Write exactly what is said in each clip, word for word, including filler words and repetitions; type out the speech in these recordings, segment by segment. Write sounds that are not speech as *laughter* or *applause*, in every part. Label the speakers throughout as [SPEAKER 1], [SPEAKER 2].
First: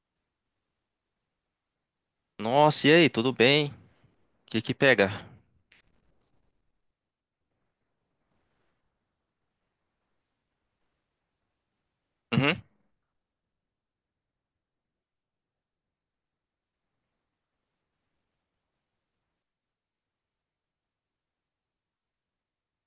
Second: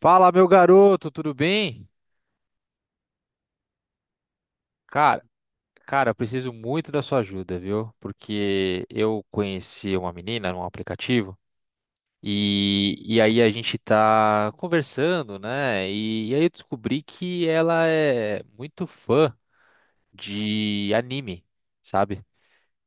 [SPEAKER 1] Fala, meu garoto, tudo bem?
[SPEAKER 2] Nossa, e aí, tudo bem? O que que pega?
[SPEAKER 1] Cara, cara, eu preciso muito da sua ajuda, viu? Porque eu conheci uma menina num aplicativo
[SPEAKER 2] Uhum.
[SPEAKER 1] e, e aí a gente tá conversando, né? E, e aí eu descobri que ela é muito fã de anime, sabe?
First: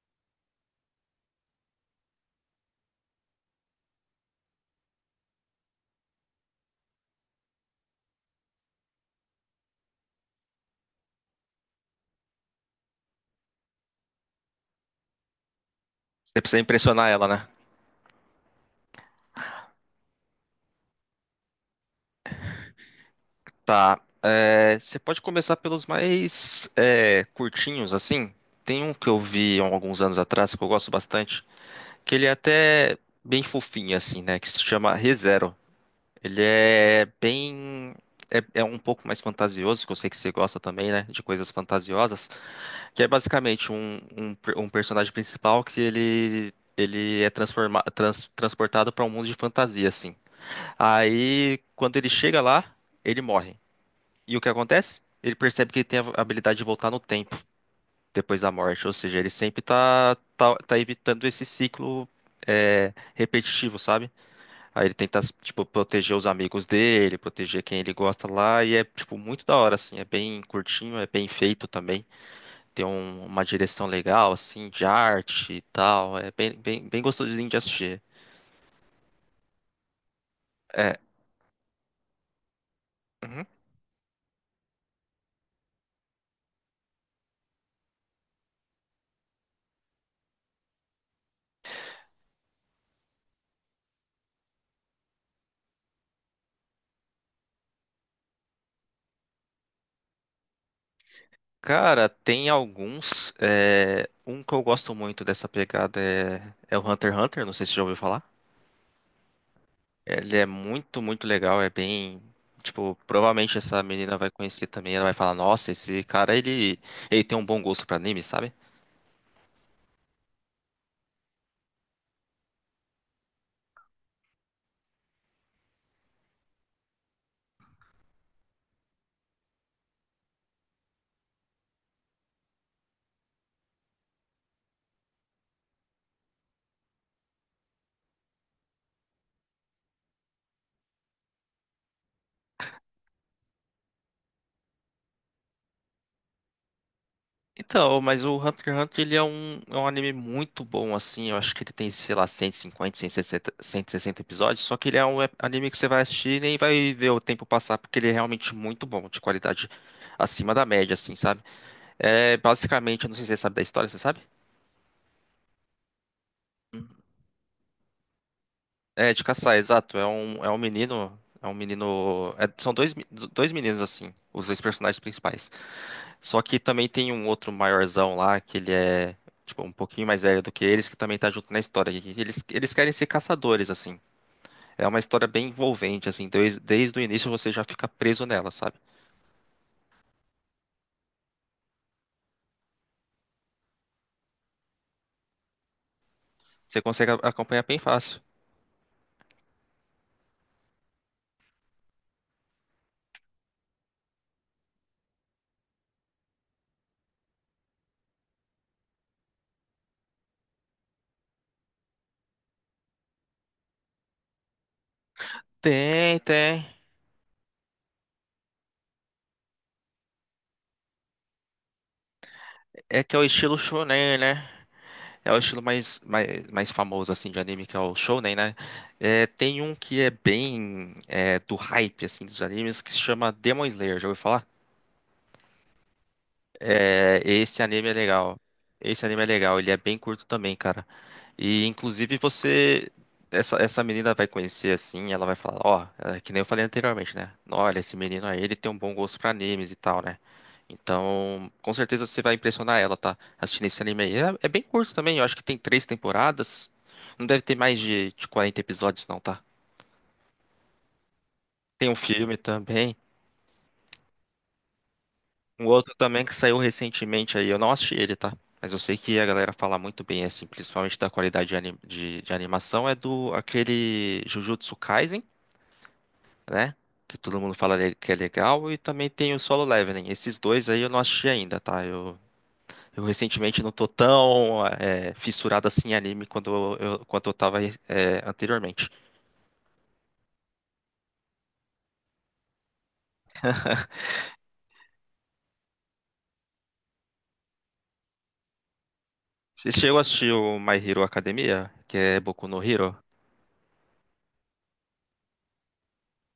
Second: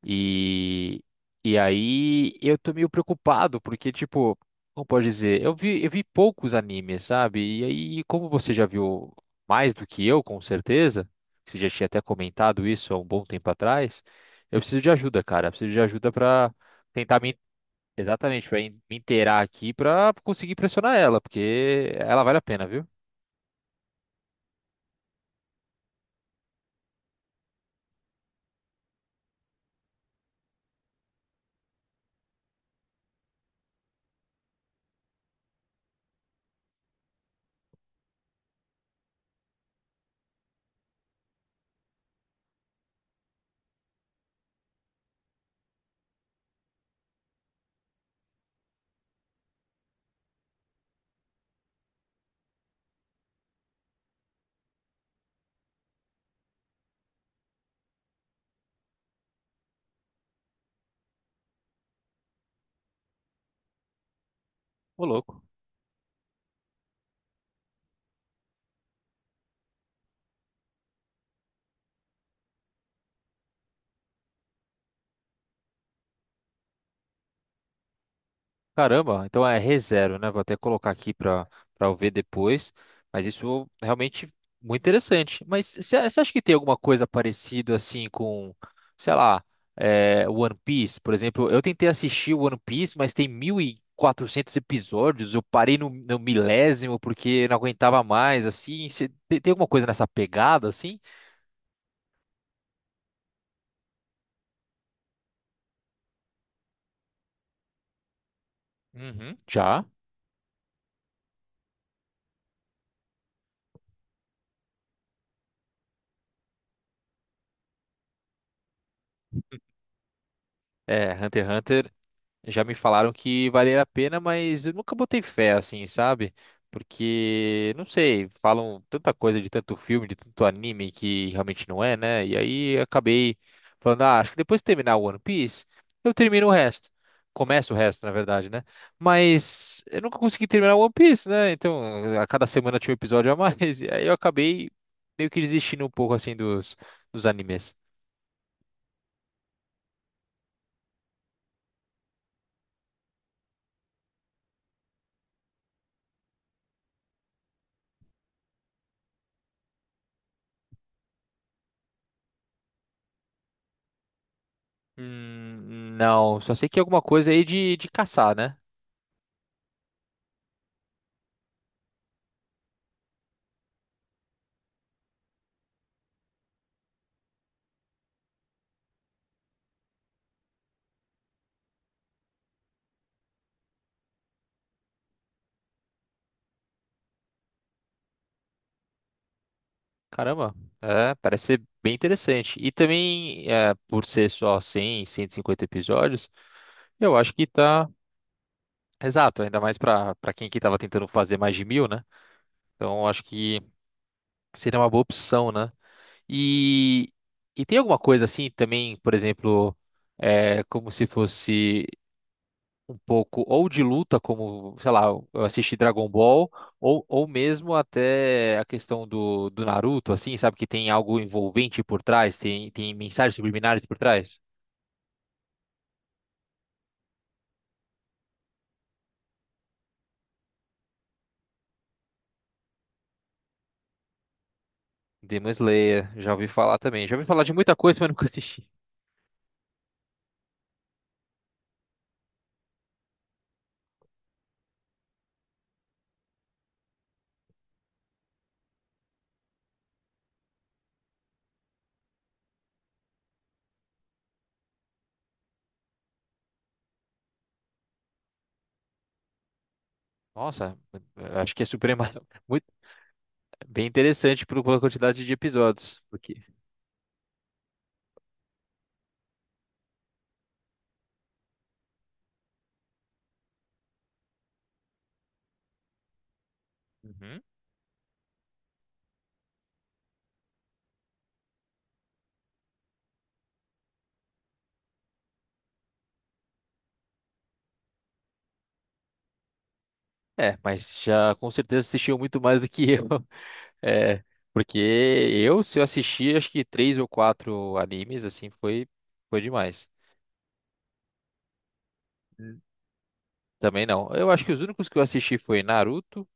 [SPEAKER 1] E, e aí eu tô meio preocupado, porque, tipo, como pode dizer, eu vi, eu vi poucos animes, sabe? E aí, como você já viu mais do que eu, com certeza, você já tinha até comentado isso há um bom tempo atrás, eu preciso de ajuda, cara. Eu preciso de ajuda
[SPEAKER 2] Você
[SPEAKER 1] pra
[SPEAKER 2] precisa impressionar
[SPEAKER 1] tentar
[SPEAKER 2] ela,
[SPEAKER 1] me,
[SPEAKER 2] né?
[SPEAKER 1] exatamente, pra me inteirar aqui pra conseguir pressionar ela, porque ela vale a pena, viu?
[SPEAKER 2] Tá. É, você pode começar pelos mais é, curtinhos, assim. Tem um que eu vi há alguns anos atrás, que eu gosto bastante, que ele é até bem fofinho, assim, né? Que se chama ReZero. Ele é bem. É, é um pouco mais fantasioso, que eu sei que você gosta também, né? De coisas fantasiosas. Que é basicamente um, um, per- um personagem principal que ele, ele é transforma, trans- transportado para um mundo de fantasia, assim. Aí, quando ele chega lá, ele morre. E o que acontece? Ele percebe que ele tem a habilidade de voltar no tempo depois da morte. Ou seja, ele sempre tá, tá, tá evitando esse ciclo é, repetitivo, sabe? Aí ele
[SPEAKER 1] Ô,
[SPEAKER 2] tenta,
[SPEAKER 1] louco.
[SPEAKER 2] tipo, proteger os amigos dele, proteger quem ele gosta lá. E é, tipo, muito da hora, assim. É bem curtinho, é bem feito também. Tem um- uma direção legal, assim, de arte e tal. É bem, bem, bem gostosinho de assistir.
[SPEAKER 1] Caramba, então é ReZero, né? Vou até colocar
[SPEAKER 2] É.
[SPEAKER 1] aqui para para eu ver depois. Mas
[SPEAKER 2] Uhum.
[SPEAKER 1] isso realmente muito interessante. Mas você acha que tem alguma coisa parecida assim com, sei lá, é, One Piece, por exemplo? Eu tentei assistir One Piece, mas tem mil e quatrocentos episódios. Eu parei no, no milésimo porque não aguentava mais, assim. Cê- tem, tem alguma coisa nessa pegada, assim?
[SPEAKER 2] Cara, tem alguns. é, Um que eu gosto muito dessa pegada é, é o Hunter x Hunter, não sei se você já ouviu falar.
[SPEAKER 1] Uhum, já.
[SPEAKER 2] Ele é muito, muito legal, é bem. Tipo, provavelmente essa menina vai conhecer também, ela vai falar, nossa, esse cara, ele, ele tem um bom gosto pra anime, sabe?
[SPEAKER 1] É, Hunter x Hunter, já me falaram que valia a pena, mas eu nunca botei fé assim, sabe? Porque, não sei, falam tanta coisa de tanto filme, de tanto anime que realmente não é, né? E aí eu acabei falando, ah, acho que depois de terminar o One Piece, eu termino o resto. Começo o resto, na verdade, né? Mas eu nunca consegui terminar o One Piece, né? Então, a cada semana tinha um episódio a mais, *laughs* e aí eu acabei meio que desistindo um pouco assim dos, dos animes.
[SPEAKER 2] Então, mas o Hunter x Hunter ele é um, é um anime muito bom, assim. Eu acho que ele tem, sei lá, cento cento e e cinquenta, cento e sessenta, cento e sessenta episódios. Só que ele é um ep- anime que você vai assistir e nem vai ver o tempo passar, porque ele é realmente muito bom, de qualidade acima da média, assim, sabe? É basicamente, eu não sei se você sabe da história, você sabe?
[SPEAKER 1] Hum, não, só sei que é alguma coisa aí de, de caçar, né?
[SPEAKER 2] É de caçar, exato. É um, é um menino. É um menino. É- são dois, me- dois meninos, assim, os dois personagens principais. Só que também tem um outro maiorzão lá, que ele é, tipo, um pouquinho mais velho do que eles, que também tá junto na história. E Eles, eles querem ser caçadores, assim. É uma história bem envolvente, assim. Desde, desde o início você já fica preso nela, sabe?
[SPEAKER 1] Caramba, é, parece ser bem interessante. E também, é, por ser só cem, cento e cinquenta episódios,
[SPEAKER 2] Você consegue
[SPEAKER 1] eu
[SPEAKER 2] a-
[SPEAKER 1] acho que
[SPEAKER 2] acompanhar bem
[SPEAKER 1] tá
[SPEAKER 2] fácil.
[SPEAKER 1] exato, ainda mais pra para quem que tava tentando fazer mais de mil, né? Então, eu acho que seria uma boa opção, né? E, e tem alguma coisa assim também, por exemplo, é, como se fosse um pouco ou de luta, como, sei lá, eu assisti Dragon
[SPEAKER 2] Tem,
[SPEAKER 1] Ball,
[SPEAKER 2] tem.
[SPEAKER 1] ou, ou mesmo até a questão do, do Naruto, assim, sabe, que tem algo envolvente por trás, tem, tem
[SPEAKER 2] É que é o
[SPEAKER 1] mensagens
[SPEAKER 2] estilo
[SPEAKER 1] subliminares por
[SPEAKER 2] shonen,
[SPEAKER 1] trás.
[SPEAKER 2] né? É o estilo mais, mais, mais famoso, assim, de anime, que é o shonen, né? É, tem um que é bem é, do hype, assim, dos animes, que se chama Demon Slayer. Já ouviu falar?
[SPEAKER 1] Demon Slayer, já ouvi falar também. Já
[SPEAKER 2] É,
[SPEAKER 1] ouvi falar de
[SPEAKER 2] esse
[SPEAKER 1] muita
[SPEAKER 2] anime é
[SPEAKER 1] coisa, mas nunca
[SPEAKER 2] legal.
[SPEAKER 1] assisti.
[SPEAKER 2] Esse anime é legal, ele é bem curto também, cara. E inclusive você. Essa, essa menina vai conhecer assim, ela vai falar, ó, é, que nem eu falei anteriormente, né? Olha, esse menino aí, ele tem um bom gosto pra animes e tal, né? Então, com certeza você vai impressionar ela, tá? Assistindo esse anime aí. É, é bem curto também, eu acho que tem três temporadas. Não deve ter mais de, de quarenta episódios, não, tá?
[SPEAKER 1] Nossa, eu acho que é
[SPEAKER 2] Tem um
[SPEAKER 1] suprema,
[SPEAKER 2] filme
[SPEAKER 1] *laughs* muito,
[SPEAKER 2] também.
[SPEAKER 1] bem interessante pelo- pela quantidade de
[SPEAKER 2] Um outro
[SPEAKER 1] episódios.
[SPEAKER 2] também que
[SPEAKER 1] Porque.
[SPEAKER 2] saiu recentemente aí, eu não assisti ele, tá? Mas eu sei que a galera fala muito bem, assim, principalmente da qualidade de, ani- de- de animação, é do aquele Jujutsu Kaisen, né? Que todo
[SPEAKER 1] Uhum.
[SPEAKER 2] mundo fala le- que é legal, e também tem o Solo Leveling. Esses dois aí eu não assisti ainda, tá? Eu, eu recentemente não tô tão é, fissurado assim em anime quando eu, eu- quanto eu tava é, anteriormente.
[SPEAKER 1] É, mas já com certeza assistiu muito mais do que eu.
[SPEAKER 2] *laughs*
[SPEAKER 1] É, porque eu, se eu assisti, acho que três ou quatro animes, assim, foi, foi
[SPEAKER 2] Você
[SPEAKER 1] demais.
[SPEAKER 2] chegou a assistir o My Hero Academia, que é Boku
[SPEAKER 1] Hum.
[SPEAKER 2] no Hero?
[SPEAKER 1] Também não. Eu acho que os únicos que eu assisti foi Naruto,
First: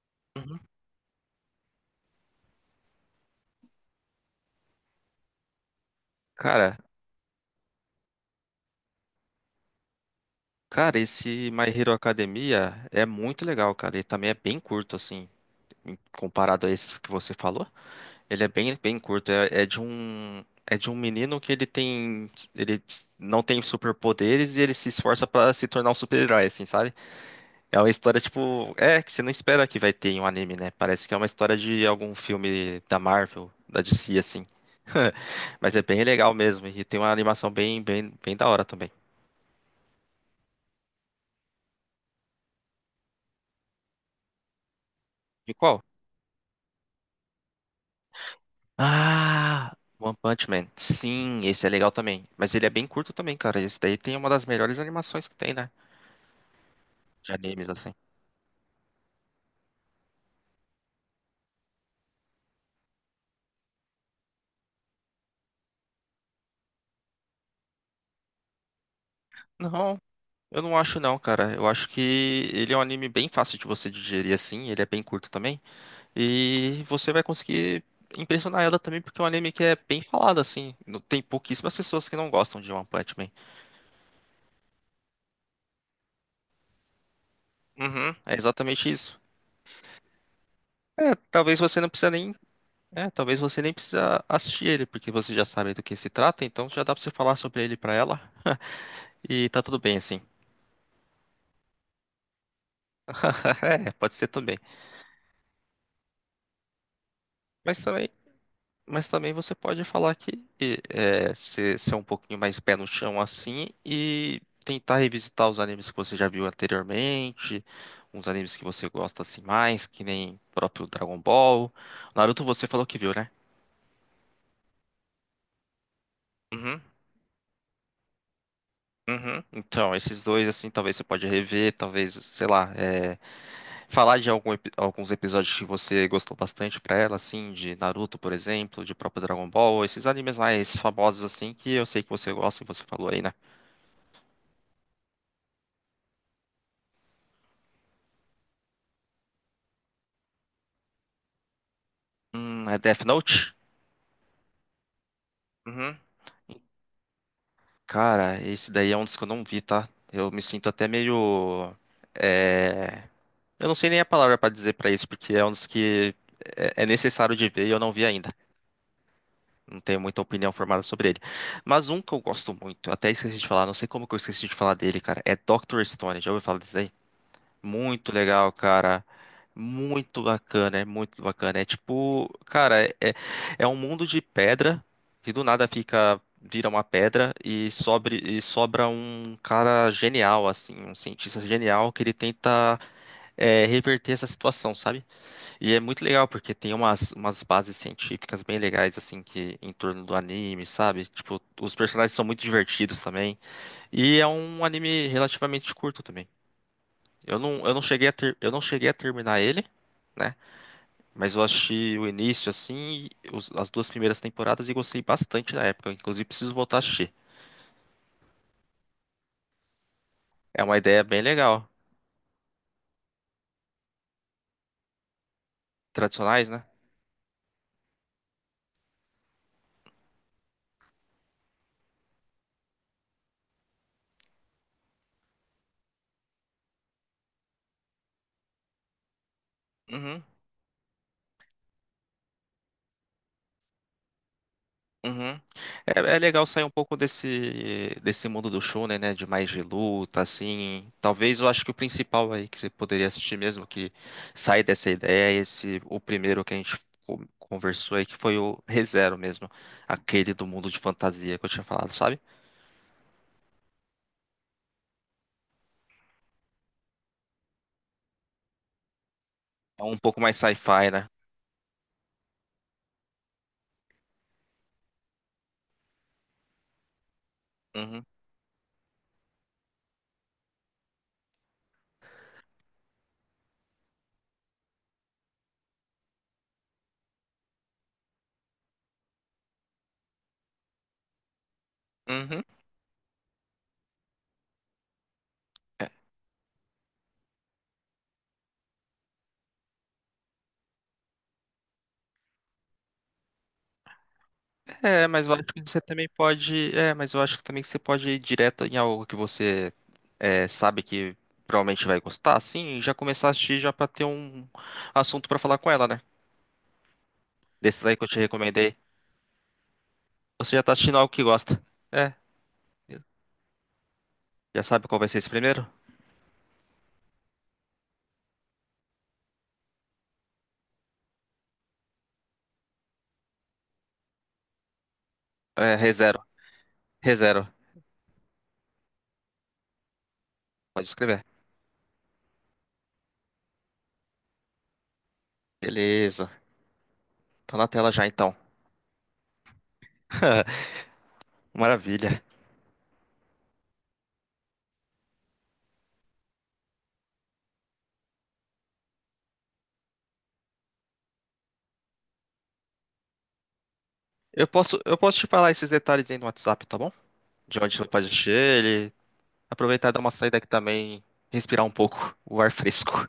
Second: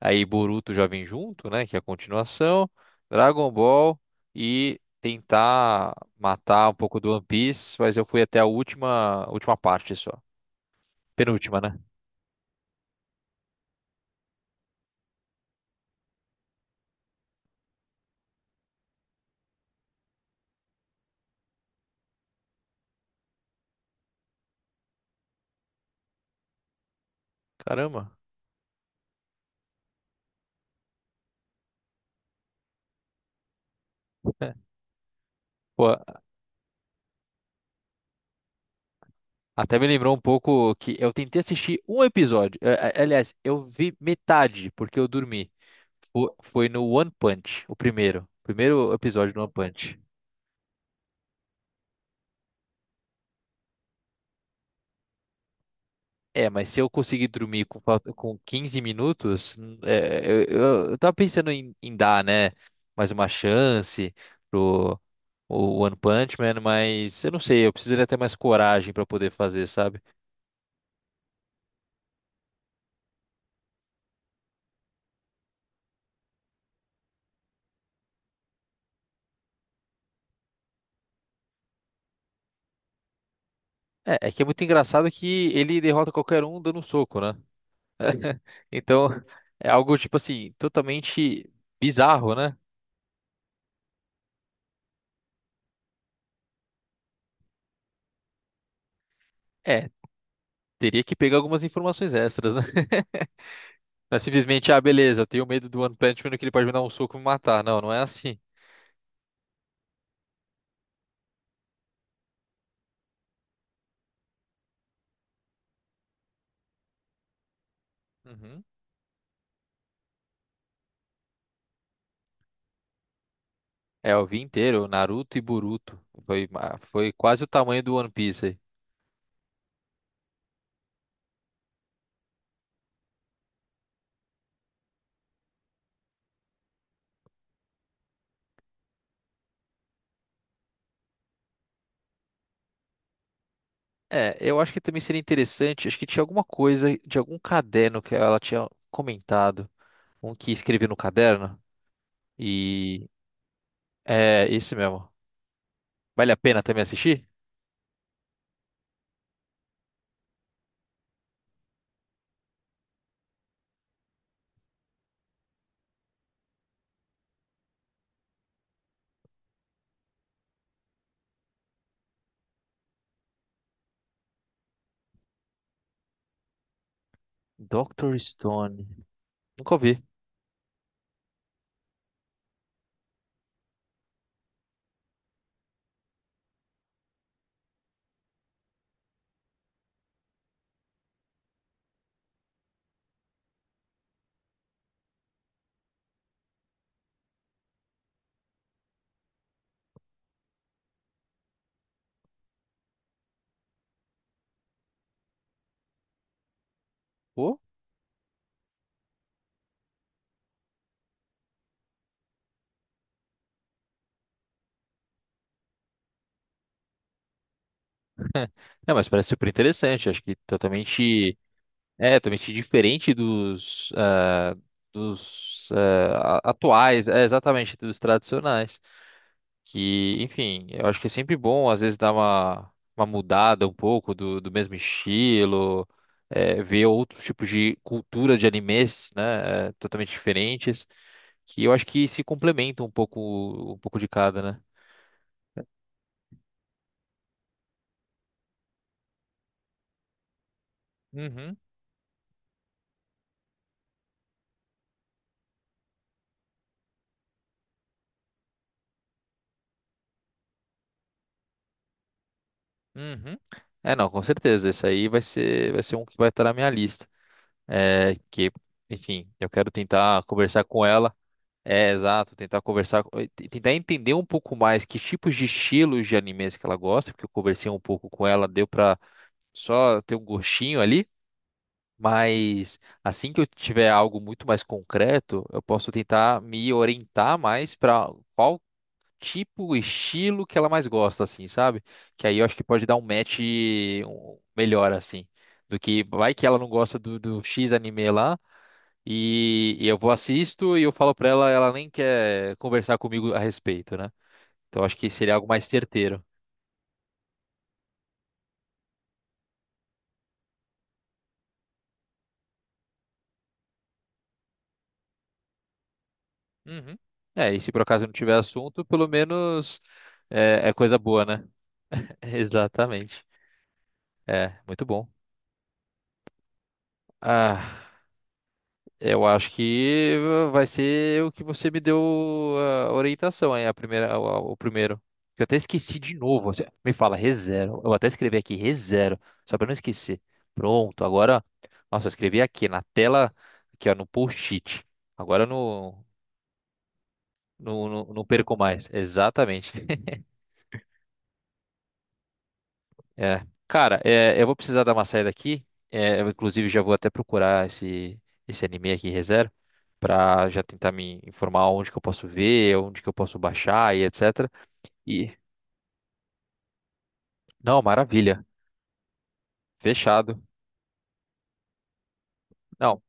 [SPEAKER 1] aí
[SPEAKER 2] Uhum.
[SPEAKER 1] Boruto já vem junto, né, que é a continuação, Dragon Ball e tentar matar um
[SPEAKER 2] Cara,
[SPEAKER 1] pouco do One Piece, mas eu fui até a última, última parte só.
[SPEAKER 2] Cara, esse
[SPEAKER 1] Penúltima,
[SPEAKER 2] My
[SPEAKER 1] né?
[SPEAKER 2] Hero Academia é muito legal, cara. Ele também é bem curto, assim, em- comparado a esses que você falou. Ele é bem, bem curto. É, é de um, é de um menino que ele tem, ele não tem superpoderes e ele se esforça pra se tornar um super-herói, assim, sabe? É uma
[SPEAKER 1] Caramba.
[SPEAKER 2] história tipo, é que você não espera que vai ter em um anime, né? Parece que é uma história de algum filme da Marvel, da D C, assim. *laughs* Mas é
[SPEAKER 1] Pô,
[SPEAKER 2] bem legal mesmo e tem uma animação bem, bem, bem da hora também.
[SPEAKER 1] até me lembrou um pouco que eu tentei assistir um episódio. Eh, eh, Aliás, eu vi metade porque eu dormi.
[SPEAKER 2] E qual?
[SPEAKER 1] Fo- Foi no One Punch, o primeiro. Primeiro episódio do One
[SPEAKER 2] Ah,
[SPEAKER 1] Punch.
[SPEAKER 2] One Punch Man. Sim, esse é legal também. Mas ele é bem curto também, cara. Esse daí tem uma das melhores animações que tem, né?
[SPEAKER 1] É, mas se eu conseguir
[SPEAKER 2] De
[SPEAKER 1] dormir
[SPEAKER 2] animes,
[SPEAKER 1] com,
[SPEAKER 2] assim.
[SPEAKER 1] falta- com quinze minutos, hum, é, eu, eu, eu tava pensando em, em dar, né, mais uma chance pro o One Punch Man, mas eu não sei, eu precisaria ter mais coragem pra poder fazer,
[SPEAKER 2] Não,
[SPEAKER 1] sabe?
[SPEAKER 2] eu não acho não, cara. Eu acho que ele é um anime bem fácil de você digerir, assim. Ele é bem curto também. E você vai conseguir impressionar ela também, porque é um anime que é bem falado, assim. Não- Tem pouquíssimas pessoas que não gostam de One Punch Man.
[SPEAKER 1] É, é que é muito engraçado que ele derrota qualquer um dando um soco, né?
[SPEAKER 2] Uhum, é
[SPEAKER 1] *laughs*
[SPEAKER 2] exatamente
[SPEAKER 1] Então,
[SPEAKER 2] isso.
[SPEAKER 1] é algo, tipo assim,
[SPEAKER 2] É,
[SPEAKER 1] totalmente
[SPEAKER 2] talvez você não precisa nem
[SPEAKER 1] bizarro, né?
[SPEAKER 2] É, talvez você nem precisa assistir ele, porque você já sabe do que se trata, então já dá pra você falar sobre ele pra ela e tá tudo
[SPEAKER 1] É,
[SPEAKER 2] bem assim.
[SPEAKER 1] teria que pegar algumas informações extras, né?
[SPEAKER 2] *laughs* É, pode
[SPEAKER 1] Não é
[SPEAKER 2] ser também.
[SPEAKER 1] simplesmente, ah, beleza, eu tenho medo do One Punch Man que ele pode me dar um soco e me matar. Não,
[SPEAKER 2] Mas
[SPEAKER 1] não é
[SPEAKER 2] também,
[SPEAKER 1] assim.
[SPEAKER 2] mas também você pode falar que é, ser, ser um pouquinho mais pé no chão assim e tentar revisitar os animes que você já viu anteriormente, uns animes
[SPEAKER 1] Uhum.
[SPEAKER 2] que você gosta assim mais, que nem próprio Dragon Ball. Naruto você falou que viu, né?
[SPEAKER 1] É, eu vi inteiro, Naruto e Boruto. Foi, ma-
[SPEAKER 2] Uhum.
[SPEAKER 1] foi quase o tamanho do One Piece aí.
[SPEAKER 2] Uhum. Então, esses dois, assim, talvez você pode rever, talvez, sei lá, é, falar de algum epi- alguns episódios que você gostou bastante pra ela, assim, de Naruto, por exemplo, de próprio Dragon Ball, esses animes mais famosos, assim, que eu sei que você gosta e você falou aí, né?
[SPEAKER 1] É, eu acho que também seria interessante, acho que tinha alguma coisa de algum caderno que ela tinha comentado. Um que escreveu no caderno.
[SPEAKER 2] Hum, é Death
[SPEAKER 1] E
[SPEAKER 2] Note?
[SPEAKER 1] é esse mesmo.
[SPEAKER 2] Uhum.
[SPEAKER 1] Vale a pena também assistir?
[SPEAKER 2] Cara, esse daí é um dos que eu não vi, tá? Eu me sinto até meio. É... Eu não sei nem a palavra pra dizer pra isso, porque é um dos que é é necessário de ver e eu não vi ainda. Não tenho muita opinião formada sobre ele. Mas um que eu gosto muito, até esqueci de falar, não sei como que eu esqueci de falar dele, cara, é doutor Stone. Já ouviu falar disso aí? Muito
[SPEAKER 1] doutor
[SPEAKER 2] legal,
[SPEAKER 1] Stone.
[SPEAKER 2] cara.
[SPEAKER 1] Nunca ouvi.
[SPEAKER 2] Muito bacana, é muito bacana. É tipo, cara, é, é é um mundo de pedra que do nada fica, vira uma pedra e, sobre, e sobra um cara genial, assim, um cientista genial que ele tenta é, reverter essa situação, sabe? E é muito legal, porque tem umas, umas bases científicas bem legais, assim, que em torno do anime, sabe? Tipo, os personagens são muito divertidos também. E é um anime relativamente curto também. Eu
[SPEAKER 1] Pô.
[SPEAKER 2] não, eu não cheguei a ter, eu não cheguei a terminar ele, né? Mas eu achei o início, assim, os- as duas primeiras temporadas e gostei bastante na época. Inclusive, preciso voltar a assistir.
[SPEAKER 1] É, mas parece super interessante. Acho que
[SPEAKER 2] É uma ideia bem
[SPEAKER 1] totalmente.
[SPEAKER 2] legal.
[SPEAKER 1] É, totalmente diferente dos, ah, dos ah,
[SPEAKER 2] Tradicionais,
[SPEAKER 1] a-
[SPEAKER 2] né?
[SPEAKER 1] atuais, é, exatamente, dos tradicionais. Que, enfim, eu acho que é sempre bom, às vezes, dar uma, uma mudada um pouco do, do mesmo estilo, é, ver outros tipos de cultura de animes, né, é, totalmente
[SPEAKER 2] Uhum.
[SPEAKER 1] diferentes, que eu acho que se complementam um pouco, um pouco de cada, né?
[SPEAKER 2] Uhum. É, é legal sair um pouco desse desse mundo do shonen, né? De mais de luta, assim. Talvez eu
[SPEAKER 1] Uhum,
[SPEAKER 2] acho que o principal aí que você poderia assistir mesmo, que sai dessa ideia, é esse o primeiro que a gente co- conversou aí, que foi o Re:Zero mesmo. Aquele do mundo de fantasia que eu tinha falado, sabe?
[SPEAKER 1] uhum. É, não, com certeza, esse aí vai ser, vai ser um que vai estar na minha lista. É, que, enfim, eu quero
[SPEAKER 2] É um pouco
[SPEAKER 1] tentar
[SPEAKER 2] mais
[SPEAKER 1] conversar com
[SPEAKER 2] sci-fi, né?
[SPEAKER 1] ela. É, exato, tentar conversar, co- e tentar entender um pouco mais que tipos de estilos de animes que ela gosta, porque eu conversei um
[SPEAKER 2] Uhum.
[SPEAKER 1] pouco com ela, deu pra só ter um gostinho ali, mas assim que eu tiver algo muito mais concreto, eu posso tentar me orientar mais para qual tipo, estilo que ela mais gosta, assim, sabe? Que aí
[SPEAKER 2] Uhum.
[SPEAKER 1] eu acho que pode dar um match um- melhor, assim, do que vai que ela não gosta do, do, X anime lá. E, e eu vou assisto e eu falo pra ela, ela nem quer conversar comigo a respeito, né? Então acho
[SPEAKER 2] É,
[SPEAKER 1] que
[SPEAKER 2] mas eu
[SPEAKER 1] seria
[SPEAKER 2] acho
[SPEAKER 1] algo
[SPEAKER 2] que
[SPEAKER 1] mais
[SPEAKER 2] você também
[SPEAKER 1] certeiro.
[SPEAKER 2] pode. É, mas eu acho que também que você pode ir direto em algo que você é, sabe que provavelmente vai gostar, assim, e já começar a assistir já pra ter um assunto pra falar com ela, né?
[SPEAKER 1] Uhum. É, e se por
[SPEAKER 2] Desses aí que
[SPEAKER 1] acaso
[SPEAKER 2] eu
[SPEAKER 1] não
[SPEAKER 2] te
[SPEAKER 1] tiver
[SPEAKER 2] recomendei.
[SPEAKER 1] assunto, pelo menos
[SPEAKER 2] Você já
[SPEAKER 1] é,
[SPEAKER 2] tá
[SPEAKER 1] é
[SPEAKER 2] assistindo
[SPEAKER 1] coisa
[SPEAKER 2] algo que
[SPEAKER 1] boa, né?
[SPEAKER 2] gosta. É.
[SPEAKER 1] *laughs* Exatamente.
[SPEAKER 2] Já
[SPEAKER 1] É, muito
[SPEAKER 2] sabe qual vai
[SPEAKER 1] bom.
[SPEAKER 2] ser esse primeiro?
[SPEAKER 1] Ah. Eu acho que vai ser o que você me deu a orientação aí, a primeira, o, o primeiro. Que eu até
[SPEAKER 2] É,
[SPEAKER 1] esqueci de
[SPEAKER 2] ReZero.
[SPEAKER 1] novo. Você me fala,
[SPEAKER 2] ReZero.
[SPEAKER 1] rezero. Eu vou até escrevi aqui, rezero, só para não esquecer.
[SPEAKER 2] Pode
[SPEAKER 1] Pronto,
[SPEAKER 2] escrever.
[SPEAKER 1] agora. Nossa, eu escrevi aqui na tela, aqui ó, no post-it. Agora eu não,
[SPEAKER 2] Beleza. Tá na
[SPEAKER 1] não,
[SPEAKER 2] tela
[SPEAKER 1] não,
[SPEAKER 2] já
[SPEAKER 1] não
[SPEAKER 2] então.
[SPEAKER 1] perco mais. Exatamente.
[SPEAKER 2] *laughs* Maravilha.
[SPEAKER 1] É. Cara, é, eu vou precisar dar uma saída aqui. É, eu, inclusive, já vou até procurar esse, esse anime aqui, Re:Zero, pra já tentar me informar onde que eu posso ver, onde que eu posso baixar e
[SPEAKER 2] Eu
[SPEAKER 1] etcétera.
[SPEAKER 2] posso, eu posso te
[SPEAKER 1] E,
[SPEAKER 2] falar esses detalhes aí no WhatsApp, tá bom? De onde
[SPEAKER 1] não,
[SPEAKER 2] você pode assistir
[SPEAKER 1] maravilha.
[SPEAKER 2] ele. Aproveitar e dar uma saída
[SPEAKER 1] Fechado.
[SPEAKER 2] aqui também, respirar um pouco o ar
[SPEAKER 1] Não,
[SPEAKER 2] fresco.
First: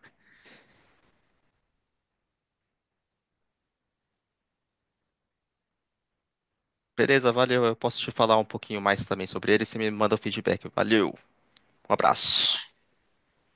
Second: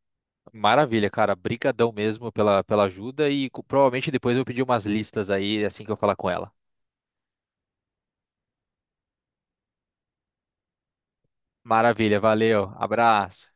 [SPEAKER 1] maravilha, cara. Brigadão mesmo pela, pela ajuda e co- provavelmente depois eu vou pedir umas listas aí assim que eu falar com ela.
[SPEAKER 2] Beleza, valeu. Eu posso te falar um pouquinho mais também sobre ele. Você me manda o feedback. Valeu, um
[SPEAKER 1] Maravilha,
[SPEAKER 2] abraço.
[SPEAKER 1] valeu. Abraço.